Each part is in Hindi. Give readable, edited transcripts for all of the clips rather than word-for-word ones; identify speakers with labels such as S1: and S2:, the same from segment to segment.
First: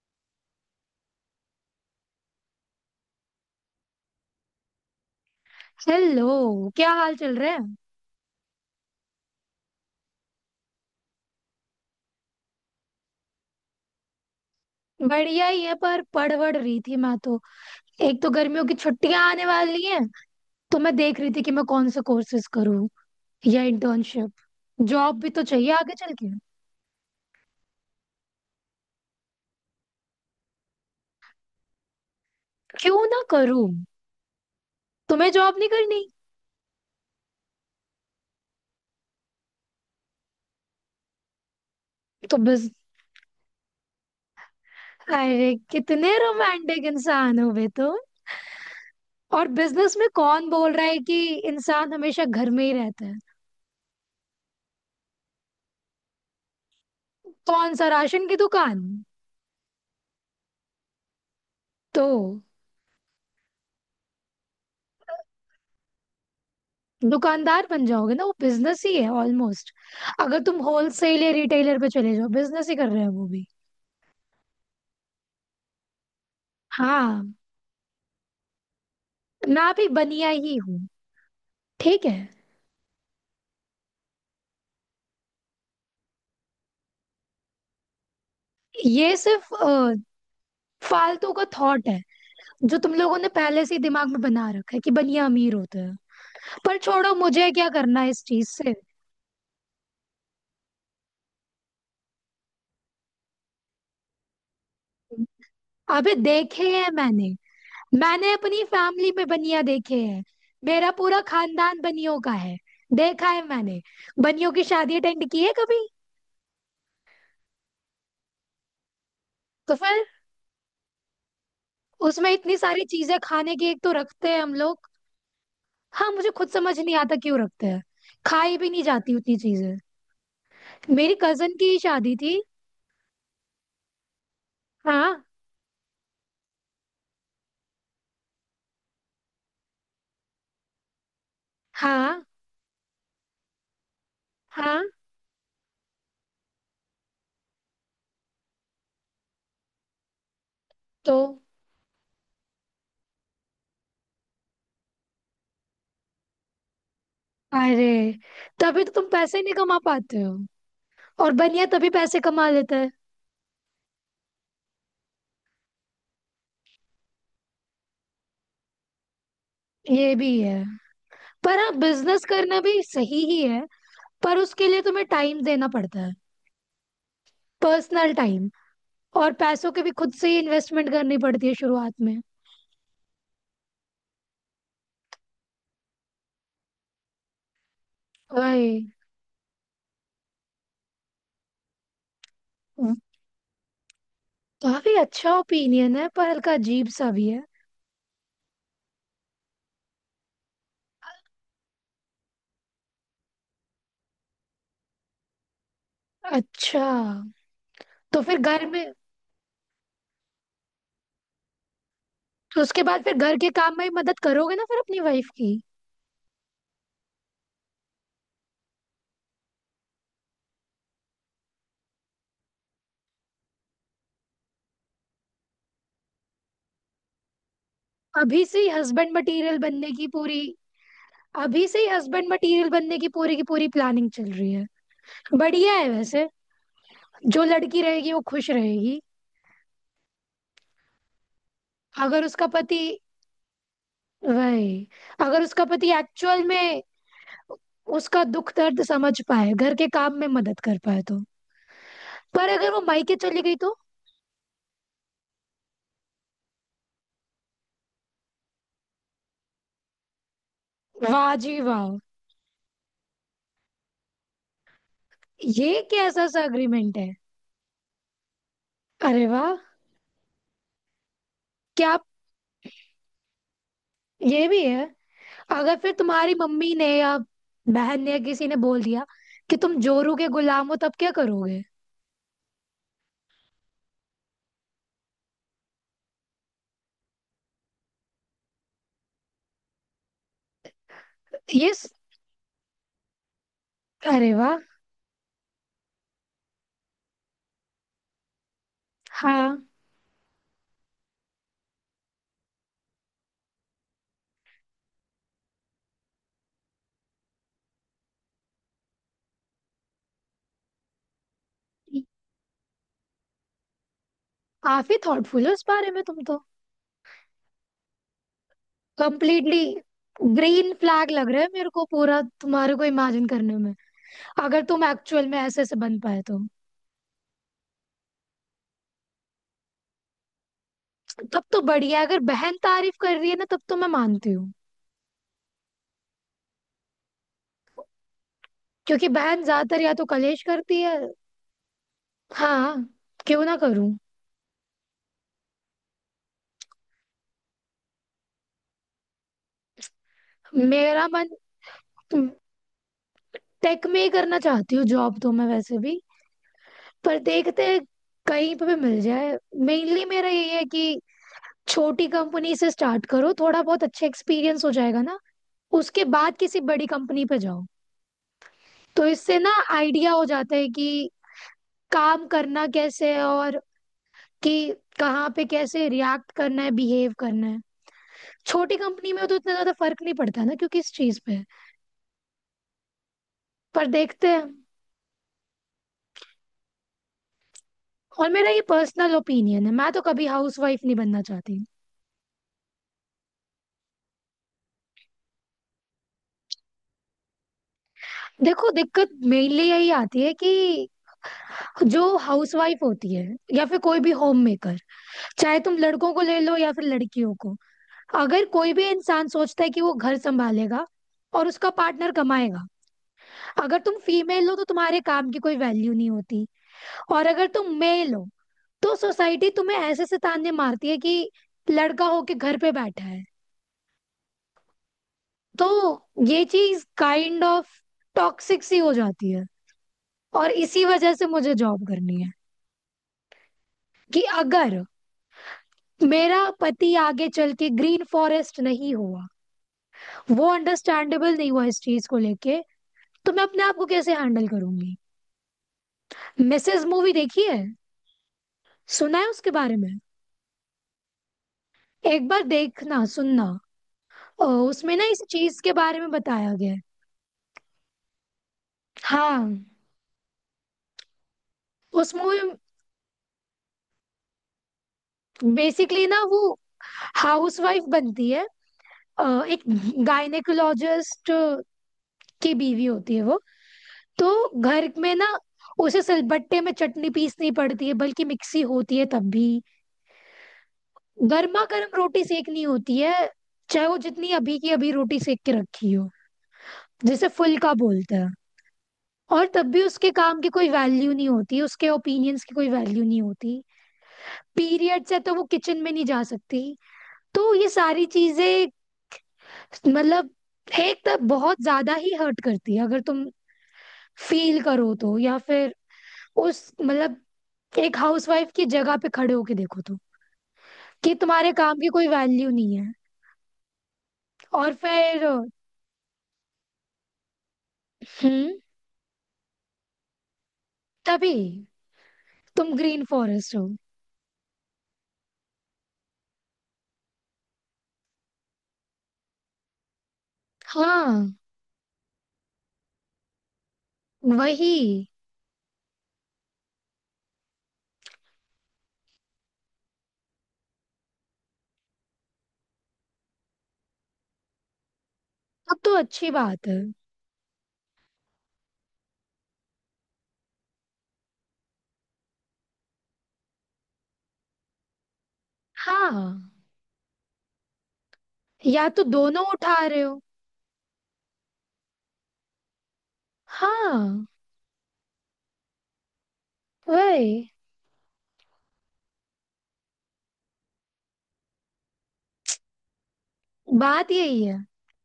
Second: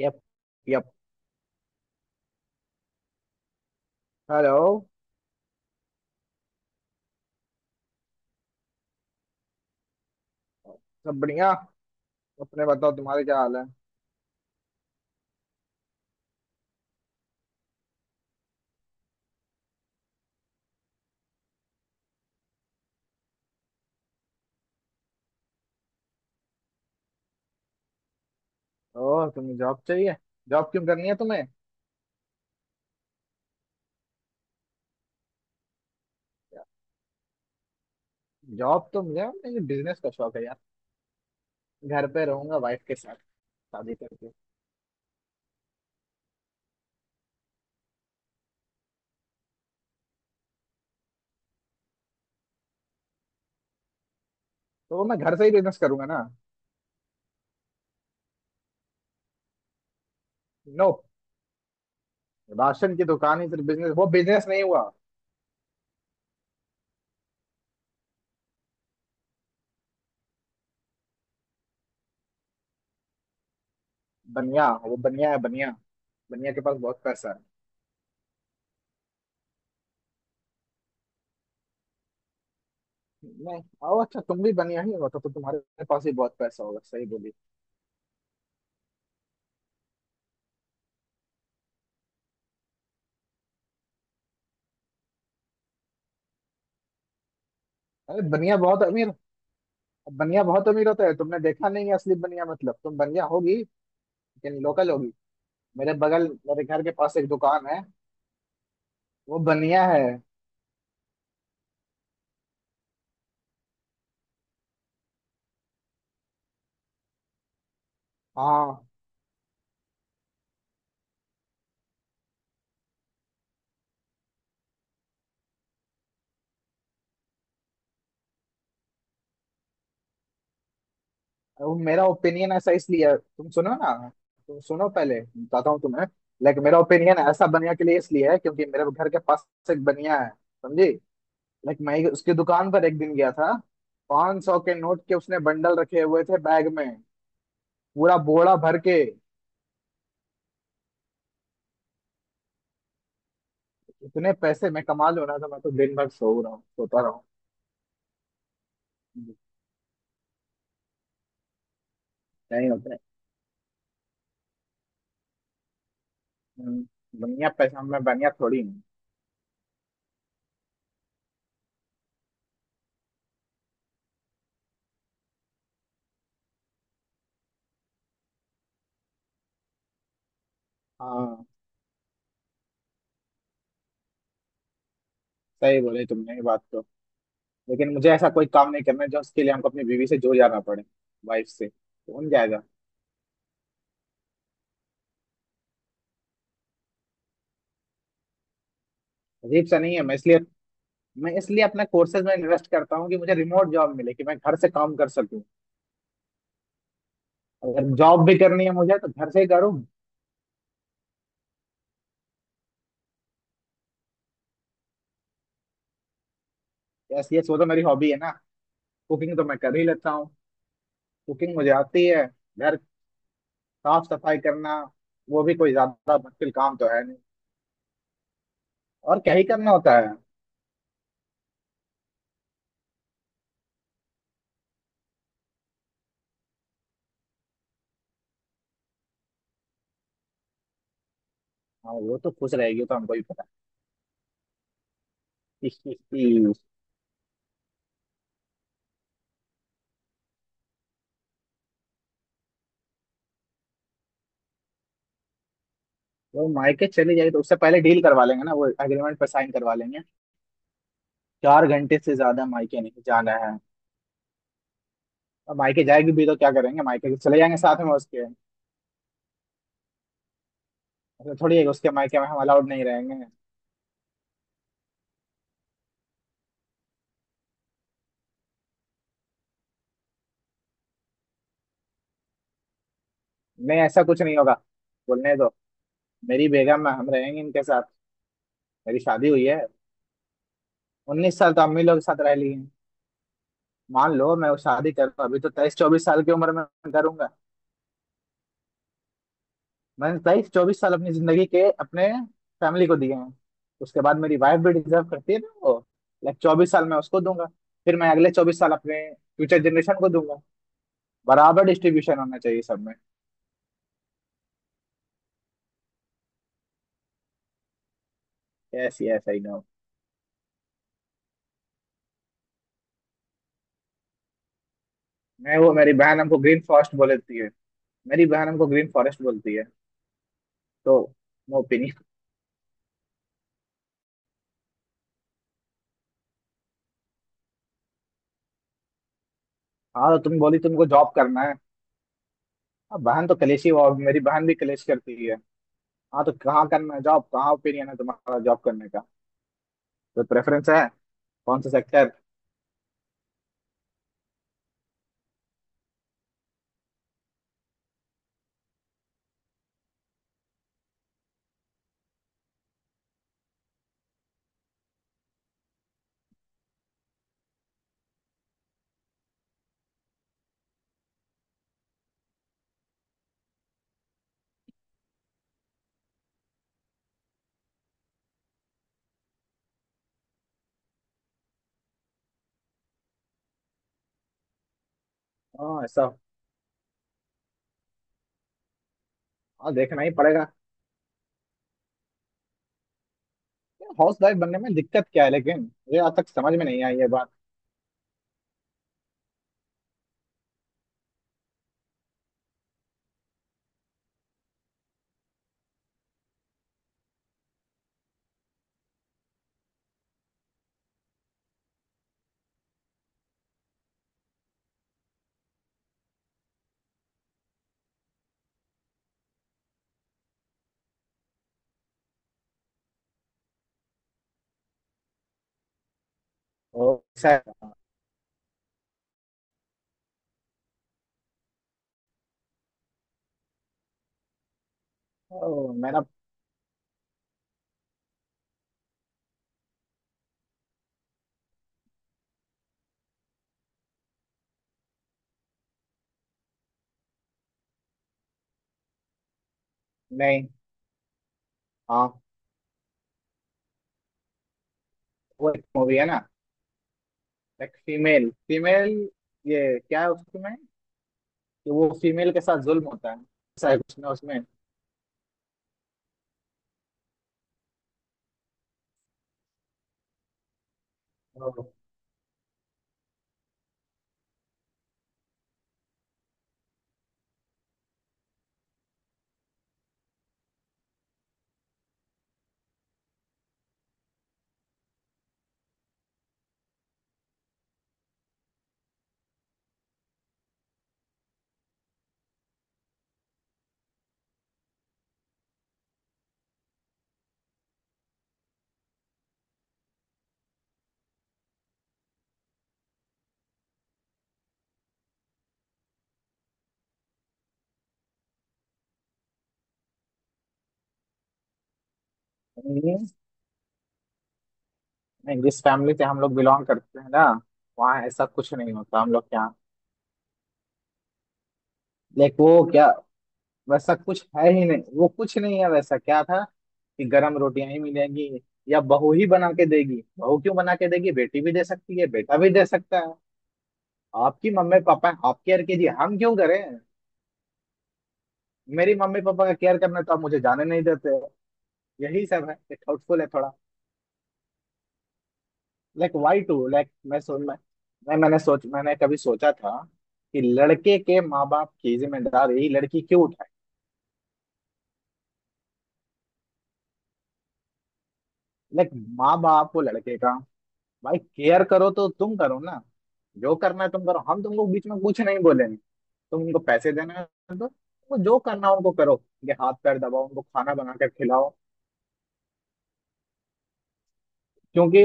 S1: यप। यप। हेलो।
S2: हेलो, क्या हाल चल रहे हैं।
S1: सब बढ़िया। अपने बताओ तुम्हारे क्या हाल है।
S2: बढ़िया ही है, पर पढ़ वढ़ रही थी मैं तो। एक तो गर्मियों की छुट्टियां आने वाली हैं, तो मैं देख रही थी कि मैं कौन से कोर्सेज करूँ या इंटर्नशिप। जॉब भी तो चाहिए आगे चल के।
S1: ओह तुम्हें जॉब चाहिए। जॉब क्यों करनी है तुम्हें।
S2: क्यों ना करूँ? तुम्हें जॉब नहीं करनी?
S1: जॉब तो मुझे मुझे बिजनेस का शौक है यार। घर पे
S2: तो
S1: रहूंगा
S2: बस।
S1: वाइफ के साथ शादी करके।
S2: अरे कितने रोमांटिक इंसान हो बे तुम। और बिजनेस में कौन बोल रहा है कि इंसान हमेशा घर में ही रहता है।
S1: तो वो मैं घर से ही बिजनेस करूंगा ना।
S2: कौन सा, राशन की दुकान?
S1: नो।
S2: तो
S1: राशन की दुकान ही सिर्फ बिजनेस वो बिजनेस नहीं हुआ।
S2: दुकानदार बन जाओगे ना, वो बिजनेस ही है ऑलमोस्ट। अगर तुम होलसेल या रिटेलर पे चले जाओ, बिजनेस ही कर रहे हो वो भी।
S1: बनिया वो बनिया है बनिया। बनिया के पास बहुत
S2: हाँ,
S1: पैसा है।
S2: मैं भी बनिया ही हूँ। ठीक है।
S1: नहीं आओ अच्छा तुम भी बनिया ही हो तो तुम्हारे पास ही बहुत पैसा होगा सही बोली।
S2: ये सिर्फ फालतू का थॉट है। जो तुम लोगों ने पहले से ही दिमाग में बना रखा है कि बनिया अमीर होते हैं। पर छोड़ो, मुझे क्या करना है
S1: अरे
S2: इस चीज
S1: बनिया
S2: से।
S1: बहुत अमीर। बनिया बहुत अमीर होता है, तुमने देखा नहीं है असली बनिया। मतलब तुम बनिया होगी, यानी लोकल होगी। मेरे
S2: अबे,
S1: बगल
S2: देखे
S1: मेरे घर
S2: हैं
S1: के पास
S2: मैंने।
S1: एक दुकान है,
S2: मैंने अपनी फैमिली में
S1: वो
S2: बनिया
S1: बनिया
S2: देखे
S1: है।
S2: हैं। मेरा पूरा खानदान बनियों का है। देखा है मैंने। बनियों की शादी अटेंड की है कभी?
S1: हाँ।
S2: तो फिर उसमें इतनी सारी चीजें खाने की एक तो रखते हैं हम लोग। हाँ, मुझे खुद समझ नहीं आता क्यों रखते हैं। खाई भी नहीं जाती उतनी चीजें। मेरी कजन
S1: वो
S2: की
S1: मेरा
S2: शादी थी।
S1: ओपिनियन ऐसा तुम सुनो ना। तुम सुनो पहले
S2: हाँ,
S1: बताता हूँ तुम्हें। लाइक मेरा ओपिनियन ऐसा बनिया के लिए इसलिए है क्योंकि मेरे घर के पास एक बनिया है, समझी। लाइक मैं
S2: हाँ,
S1: उसकी दुकान पर एक दिन गया था। 500 के
S2: हाँ।
S1: नोट के उसने बंडल रखे हुए थे बैग में, पूरा बोरा भर के।
S2: तो
S1: इतने पैसे मैं कमा लूं ना तो मैं तो दिन भर सो रहा हूँ, सोता रहा हूँ।
S2: अरे, तभी तो तुम पैसे नहीं कमा पाते हो। और बनिया तभी पैसे कमा
S1: नहीं
S2: लेता
S1: होता
S2: है।
S1: है। हम्म, बनिया पैसा, मैं बनिया थोड़ी हूँ।
S2: ये भी है। पर हाँ, बिजनेस करना भी सही ही है। पर उसके लिए तुम्हें टाइम देना पड़ता है, पर्सनल टाइम। और पैसों के भी खुद से ही इन्वेस्टमेंट करनी
S1: हाँ
S2: पड़ती है शुरुआत में।
S1: सही बोले तुमने ये बात तो। लेकिन मुझे ऐसा कोई
S2: वही।
S1: काम नहीं करना है जो उसके लिए हमको अपनी बीवी से जुड़ जाना पड़े। वाइफ से तो उन जाएगा।
S2: काफी अच्छा ओपिनियन है, पर हल्का अजीब सा भी है।
S1: अजीब सा नहीं है। मैं इसलिए अपने कोर्सेज में इन्वेस्ट करता हूँ कि मुझे रिमोट जॉब मिले, कि मैं घर से काम कर सकूँ।
S2: अच्छा।
S1: अगर
S2: तो
S1: जॉब भी
S2: फिर
S1: करनी
S2: घर
S1: है
S2: में,
S1: मुझे तो घर से ही करूँ।
S2: तो उसके बाद फिर घर के काम में ही मदद करोगे ना फिर अपनी वाइफ की।
S1: यस ये वो तो मेरी हॉबी है ना। कुकिंग तो मैं कर ही लेता हूँ। कुकिंग मुझे आती है। घर साफ सफाई करना, वो भी कोई ज्यादा मुश्किल काम तो है नहीं।
S2: अभी से ही हस्बैंड
S1: और क्या ही
S2: मटेरियल
S1: करना
S2: बनने
S1: होता
S2: की
S1: है।
S2: पूरी अभी से ही हस्बैंड मटेरियल बनने की पूरी प्लानिंग चल रही है। बढ़िया है वैसे। जो लड़की रहेगी वो खुश रहेगी।
S1: हाँ वो
S2: अगर
S1: तो
S2: उसका
S1: खुश रहेगी,
S2: पति,
S1: वो तो हमको ही पता
S2: वही, अगर उसका
S1: है।
S2: पति एक्चुअल में उसका दुख दर्द समझ पाए, घर के काम में मदद कर पाए तो। पर अगर वो मायके चली गई तो?
S1: वो मायके चली जाएगी तो उससे पहले डील करवा लेंगे ना, वो एग्रीमेंट पर साइन करवा लेंगे।
S2: वाह जी
S1: 4
S2: वाह।
S1: घंटे से ज्यादा मायके नहीं जाना है। अब
S2: ये
S1: मायके जाएगी
S2: कैसा
S1: भी तो
S2: सा
S1: क्या करेंगे,
S2: अग्रीमेंट
S1: मायके
S2: है?
S1: तो चले जाएंगे साथ में उसके।
S2: अरे वाह।
S1: ऐसा थोड़ी है कि
S2: क्या
S1: उसके
S2: आप-
S1: मायके में हम अलाउड नहीं रहेंगे।
S2: ये भी है। अगर फिर तुम्हारी मम्मी ने या बहन ने या किसी ने बोल दिया कि तुम जोरू के गुलाम हो, तब क्या करोगे?
S1: नहीं ऐसा कुछ नहीं होगा। बोलने दो। मेरी बेगम है, हम रहेंगे इनके साथ। मेरी शादी हुई है। 19 साल तो
S2: ये
S1: अम्मी
S2: स-
S1: लोग के साथ रह ली है। मान
S2: अरे
S1: लो मैं
S2: वाह।
S1: वो शादी करूँ अभी तो 23-24 साल की उम्र में। करूंगा।
S2: हाँ।
S1: मैंने 23-24 साल अपनी जिंदगी के अपने फैमिली को दिए हैं। उसके बाद मेरी वाइफ भी डिजर्व करती है ना वो। लाइक 24 साल मैं उसको दूंगा। फिर मैं अगले 24 साल अपने फ्यूचर जनरेशन को दूंगा। बराबर डिस्ट्रीब्यूशन होना चाहिए सब में।
S2: काफी थॉटफुल हो इस बारे में तुम तो।
S1: Yes yes I know.
S2: Completely. Green flag लग रहा है मेरे को पूरा तुम्हारे को इमेजिन करने में। अगर तुम एक्चुअल में
S1: मैं
S2: ऐसे
S1: वो
S2: ऐसे
S1: मेरी
S2: बन
S1: बहन
S2: पाए
S1: हमको
S2: तो।
S1: ग्रीन फॉरेस्ट बोल देती है। मेरी बहन हमको ग्रीन फॉरेस्ट बोलती है तो।
S2: तब
S1: नो
S2: तो बढ़िया
S1: ओपिनियन।
S2: है। अगर बहन तारीफ कर रही है ना, तब तो मैं मानती हूँ। क्योंकि बहन ज्यादातर या तो
S1: हाँ तो तुम
S2: कलेश
S1: बोली
S2: करती
S1: तुमको
S2: है।
S1: जॉब करना है।
S2: हाँ।
S1: अब बहन तो
S2: क्यों ना
S1: कलेशी हुआ,
S2: करूं?
S1: मेरी बहन भी कलेश करती है। हाँ तो कहाँ करना है जॉब, कहाँ ओपिनियन है तुम्हारा जॉब करने का, तो प्रेफरेंस है।
S2: मेरा मन
S1: कौन सा सेक्टर।
S2: टेक में ही करना चाहती हूँ जॉब तो मैं वैसे भी, पर देखते हैं, कहीं पे भी मिल जाए। मेनली मेरा यही है कि छोटी कंपनी से स्टार्ट करो, थोड़ा बहुत अच्छा एक्सपीरियंस हो जाएगा ना। उसके बाद किसी बड़ी कंपनी पे जाओ। तो इससे ना आइडिया हो जाता है कि काम करना कैसे है, और कि कहाँ पे कैसे रिएक्ट करना है, बिहेव करना है। छोटी कंपनी में तो इतना ज्यादा फर्क नहीं पड़ता ना क्योंकि इस चीज पे। पर देखते हैं।
S1: हाँ ऐसा।
S2: और मेरा ये पर्सनल ओपिनियन है,
S1: हाँ
S2: मैं तो
S1: देखना ही
S2: कभी
S1: पड़ेगा।
S2: हाउसवाइफ नहीं बनना चाहती।
S1: हाउस वाइफ बनने में दिक्कत क्या है लेकिन, मुझे आज तक समझ में नहीं आई ये बात।
S2: देखो, दिक्कत मेनली यही आती है कि जो हाउसवाइफ होती है या फिर कोई भी होम मेकर, चाहे तुम लड़कों को ले लो या फिर लड़कियों को, अगर कोई भी इंसान सोचता है कि वो घर संभालेगा और उसका पार्टनर कमाएगा, अगर तुम फीमेल हो तो तुम्हारे काम की कोई वैल्यू नहीं होती। और अगर तुम मेल हो तो सोसाइटी तुम्हें ऐसे से ताने मारती है कि लड़का होके घर पे बैठा है। तो ये चीज
S1: ओ,
S2: काइंड ऑफ
S1: शायद,
S2: टॉक्सिक सी हो जाती है। और इसी वजह से मुझे जॉब करनी है कि अगर
S1: मैं ना।
S2: मेरा पति आगे चल के ग्रीन फॉरेस्ट नहीं हुआ, वो अंडरस्टैंडेबल नहीं हुआ इस चीज को लेके, तो मैं अपने आप को कैसे हैंडल करूंगी। मिसेज मूवी देखी है? सुना है उसके बारे में?
S1: नहीं। हाँ
S2: एक बार देखना सुनना। उसमें ना इस
S1: वो
S2: चीज
S1: एक
S2: के
S1: मूवी
S2: बारे
S1: है
S2: में
S1: ना।
S2: बताया गया है।
S1: एक फीमेल फीमेल।
S2: हाँ।
S1: ये क्या है उसमें, कि वो
S2: उस
S1: फीमेल
S2: मूवी,
S1: के साथ जुल्म होता है, ऐसा है उसमें उसमें।
S2: बेसिकली ना, वो हाउसवाइफ बनती है। अ, एक गायनेकोलॉजिस्ट
S1: ओ,
S2: की बीवी होती है वो। तो घर में ना उसे सिलबट्टे में चटनी पीसनी पड़ती है, बल्कि मिक्सी होती है तब भी। गर्मा गर्म रोटी सेकनी होती है, चाहे वो जितनी अभी की अभी रोटी सेक के रखी हो, जिसे फुल्का बोलते हैं। और तब भी उसके काम की कोई वैल्यू नहीं होती, उसके ओपिनियंस की कोई वैल्यू नहीं होती। पीरियड्स है तो वो किचन में नहीं जा सकती। तो ये सारी चीजें, मतलब, एक तो बहुत ज्यादा ही हर्ट करती है अगर तुम फील करो तो, या फिर उस मतलब एक हाउसवाइफ की जगह पे खड़े होके देखो तो कि तुम्हारे काम की कोई वैल्यू नहीं है।
S1: नहीं
S2: और फिर,
S1: जिस फैमिली से हम लोग बिलोंग करते हैं ना, वहाँ ऐसा कुछ
S2: हम्म,
S1: नहीं होता हम लोग के यहाँ।
S2: तभी
S1: लाइक वो
S2: तुम
S1: क्या,
S2: ग्रीन फॉरेस्ट हो।
S1: वैसा कुछ है ही नहीं, वो कुछ नहीं है वैसा। क्या था, कि गरम रोटियां ही मिलेंगी, या बहू ही बना के देगी। बहू क्यों बना के देगी,
S2: हाँ,
S1: बेटी भी दे सकती है, बेटा भी दे सकता है। आपकी
S2: वही।
S1: मम्मी पापा आप केयर कीजिए, हम क्यों करें। मेरी मम्मी पापा का केयर करना तो आप मुझे जाने नहीं देते। यही सब है, ये हाउटफुल है थोड़ा।
S2: अब तो
S1: लाइक
S2: अच्छी
S1: वाई
S2: बात
S1: टू
S2: है।
S1: लाइक मैं सोच मैं, मैंने कभी सोचा था कि लड़के के माँ बाप की जिम्मेदारी लड़की क्यों उठाए।
S2: हाँ। या
S1: लाइक
S2: तो
S1: माँ
S2: दोनों
S1: बाप हो
S2: उठा रहे
S1: लड़के
S2: हो।
S1: का भाई, केयर करो तो तुम करो ना। जो करना है तुम करो,
S2: हाँ,
S1: हम तुमको बीच में कुछ नहीं बोलेंगे। तुम उनको पैसे देना
S2: वही।
S1: है तो, वो जो करना है उनको करो, उनके हाथ पैर दबाओ, उनको खाना बना कर खिलाओ।
S2: बात यही है।
S1: क्योंकि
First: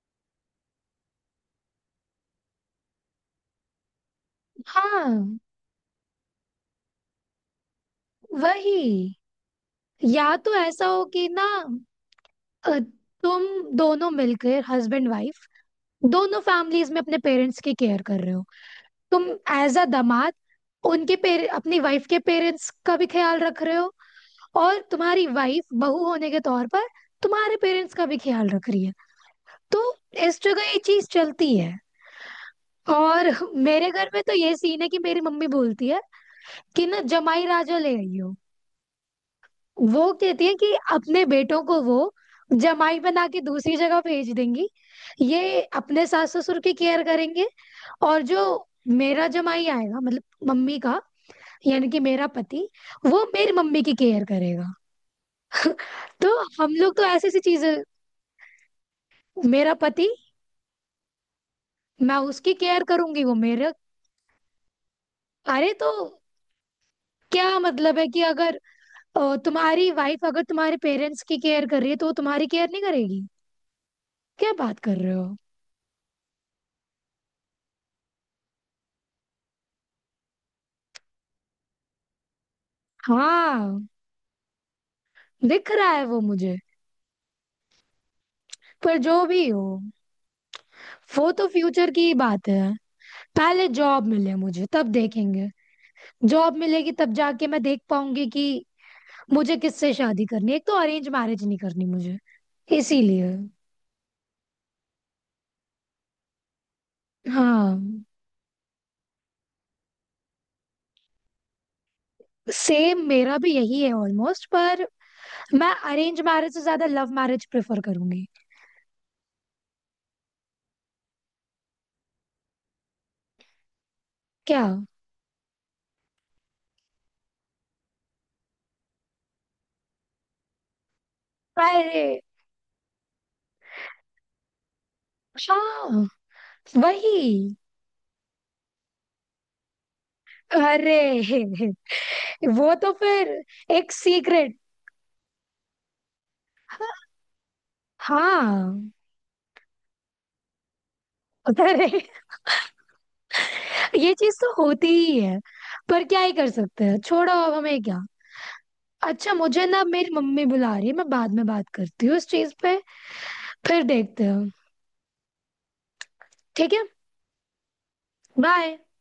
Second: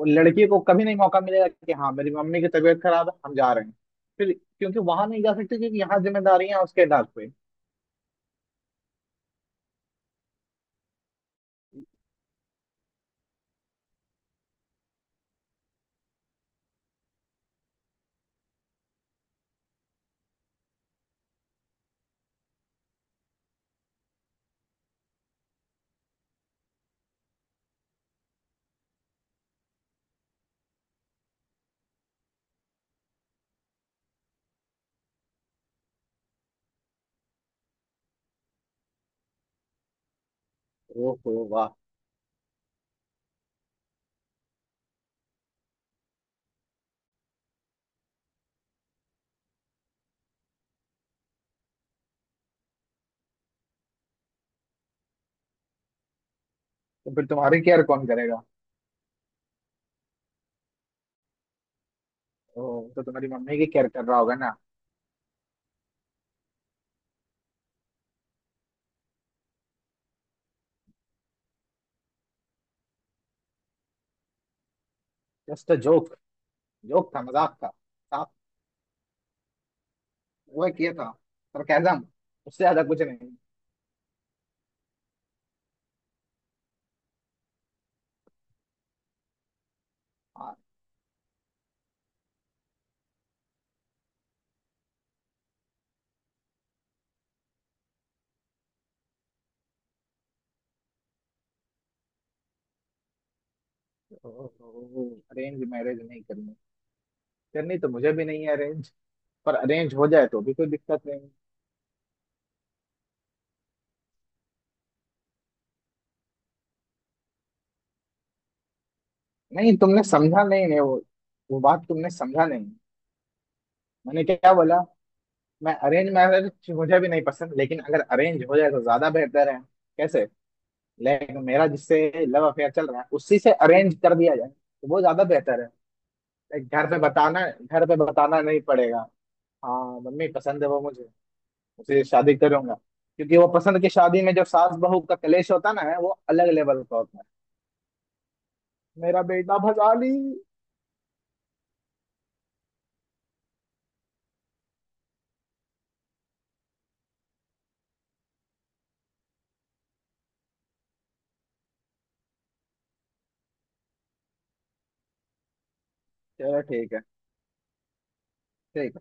S1: वो लड़की को कभी नहीं मौका मिलेगा कि हाँ मेरी मम्मी की तबीयत खराब है हम जा रहे हैं। फिर क्योंकि वहां नहीं जा
S2: हाँ,
S1: सकते, क्योंकि यहाँ जिम्मेदारियां हैं उसके इलाज पे।
S2: वही। या तो ऐसा हो कि ना, अ, तुम दोनों मिलकर हस्बैंड वाइफ दोनों फैमिलीज में अपने पेरेंट्स की केयर कर रहे हो। तुम एज अ दामाद उनके अपनी वाइफ के पेरेंट्स का भी ख्याल रख रहे हो। और तुम्हारी वाइफ बहू होने के तौर पर तुम्हारे पेरेंट्स का भी ख्याल रख रही है। तो इस जगह ये चीज चलती है। और मेरे घर में तो ये सीन है कि मेरी मम्मी बोलती है कि ना, जमाई राजा ले आई हो। वो कहती है कि अपने
S1: ओहो
S2: बेटों
S1: वाह।
S2: को वो जमाई बना के दूसरी जगह भेज देंगी, ये अपने सास ससुर की केयर करेंगे। और जो मेरा जमाई आएगा, मतलब मम्मी का, यानी कि मेरा पति, वो मेरी मम्मी की केयर करेगा। तो हम लोग तो
S1: तो फिर
S2: ऐसी सी
S1: तुम्हारी
S2: चीजें।
S1: केयर कौन करेगा।
S2: मेरा पति। मैं उसकी केयर
S1: ओह तो
S2: करूंगी,
S1: तुम्हारी
S2: वो
S1: मम्मी की
S2: मेरा।
S1: केयर कर रहा होगा ना।
S2: अरे तो क्या मतलब है कि अगर तुम्हारी वाइफ अगर तुम्हारे पेरेंट्स की केयर कर रही है तो वो तुम्हारी केयर नहीं करेगी। क्या बात कर रहे हो।
S1: Just uh joke. जोक था, मजाक था साफ, वो किया था, सरकाजम, उससे ज्यादा कुछ नहीं।
S2: हाँ, दिख रहा है वो मुझे। पर जो भी हो, वो तो फ्यूचर की ही बात है। पहले जॉब मिले मुझे तब देखेंगे। जॉब मिलेगी तब जाके मैं देख पाऊंगी कि मुझे किससे शादी करनी है। एक तो अरेंज मैरिज नहीं करनी मुझे, इसीलिए।
S1: अरेंज मैरिज नहीं करनी। करनी
S2: हाँ।
S1: तो मुझे भी नहीं है अरेंज, पर अरेंज हो जाए तो भी कोई दिक्कत नहीं।
S2: सेम मेरा भी यही है ऑलमोस्ट, पर मैं अरेंज मैरिज से ज्यादा लव मैरिज प्रेफर करूंगी।
S1: नहीं तुमने समझा नहीं नहीं वो वो बात तुमने समझा नहीं। मैंने क्या
S2: क्या?
S1: बोला। मैं अरेंज मैरिज मुझे भी नहीं पसंद, लेकिन अगर अरेंज हो जाए तो ज्यादा बेहतर है। कैसे। लाइक मेरा
S2: अरे।
S1: जिससे लव अफेयर चल रहा है उसी से अरेंज कर दिया जाए तो वो ज्यादा बेहतर है।
S2: हाँ,
S1: लाइक
S2: वही।
S1: घर पे बताना नहीं पड़ेगा। हाँ मम्मी पसंद है वो,
S2: अरे
S1: उसे शादी
S2: वो
S1: करूंगा।
S2: तो फिर
S1: क्योंकि वो पसंद की
S2: एक
S1: शादी में जब
S2: सीक्रेट।
S1: सास बहू का कलेश होता है ना, वो अलग लेवल का होता है।
S2: हाँ।
S1: मेरा बेटा भगा ली।
S2: अरे, ये चीज तो होती ही है। पर क्या ही कर सकते हैं, छोड़ो अब हमें क्या। अच्छा, मुझे ना, मेरी मम्मी बुला रही है, मैं बाद में बात करती हूँ इस चीज पे। फिर देखते हैं।
S1: चलो
S2: ठीक है।
S1: ठीक है।
S2: बाय।
S1: ठीक।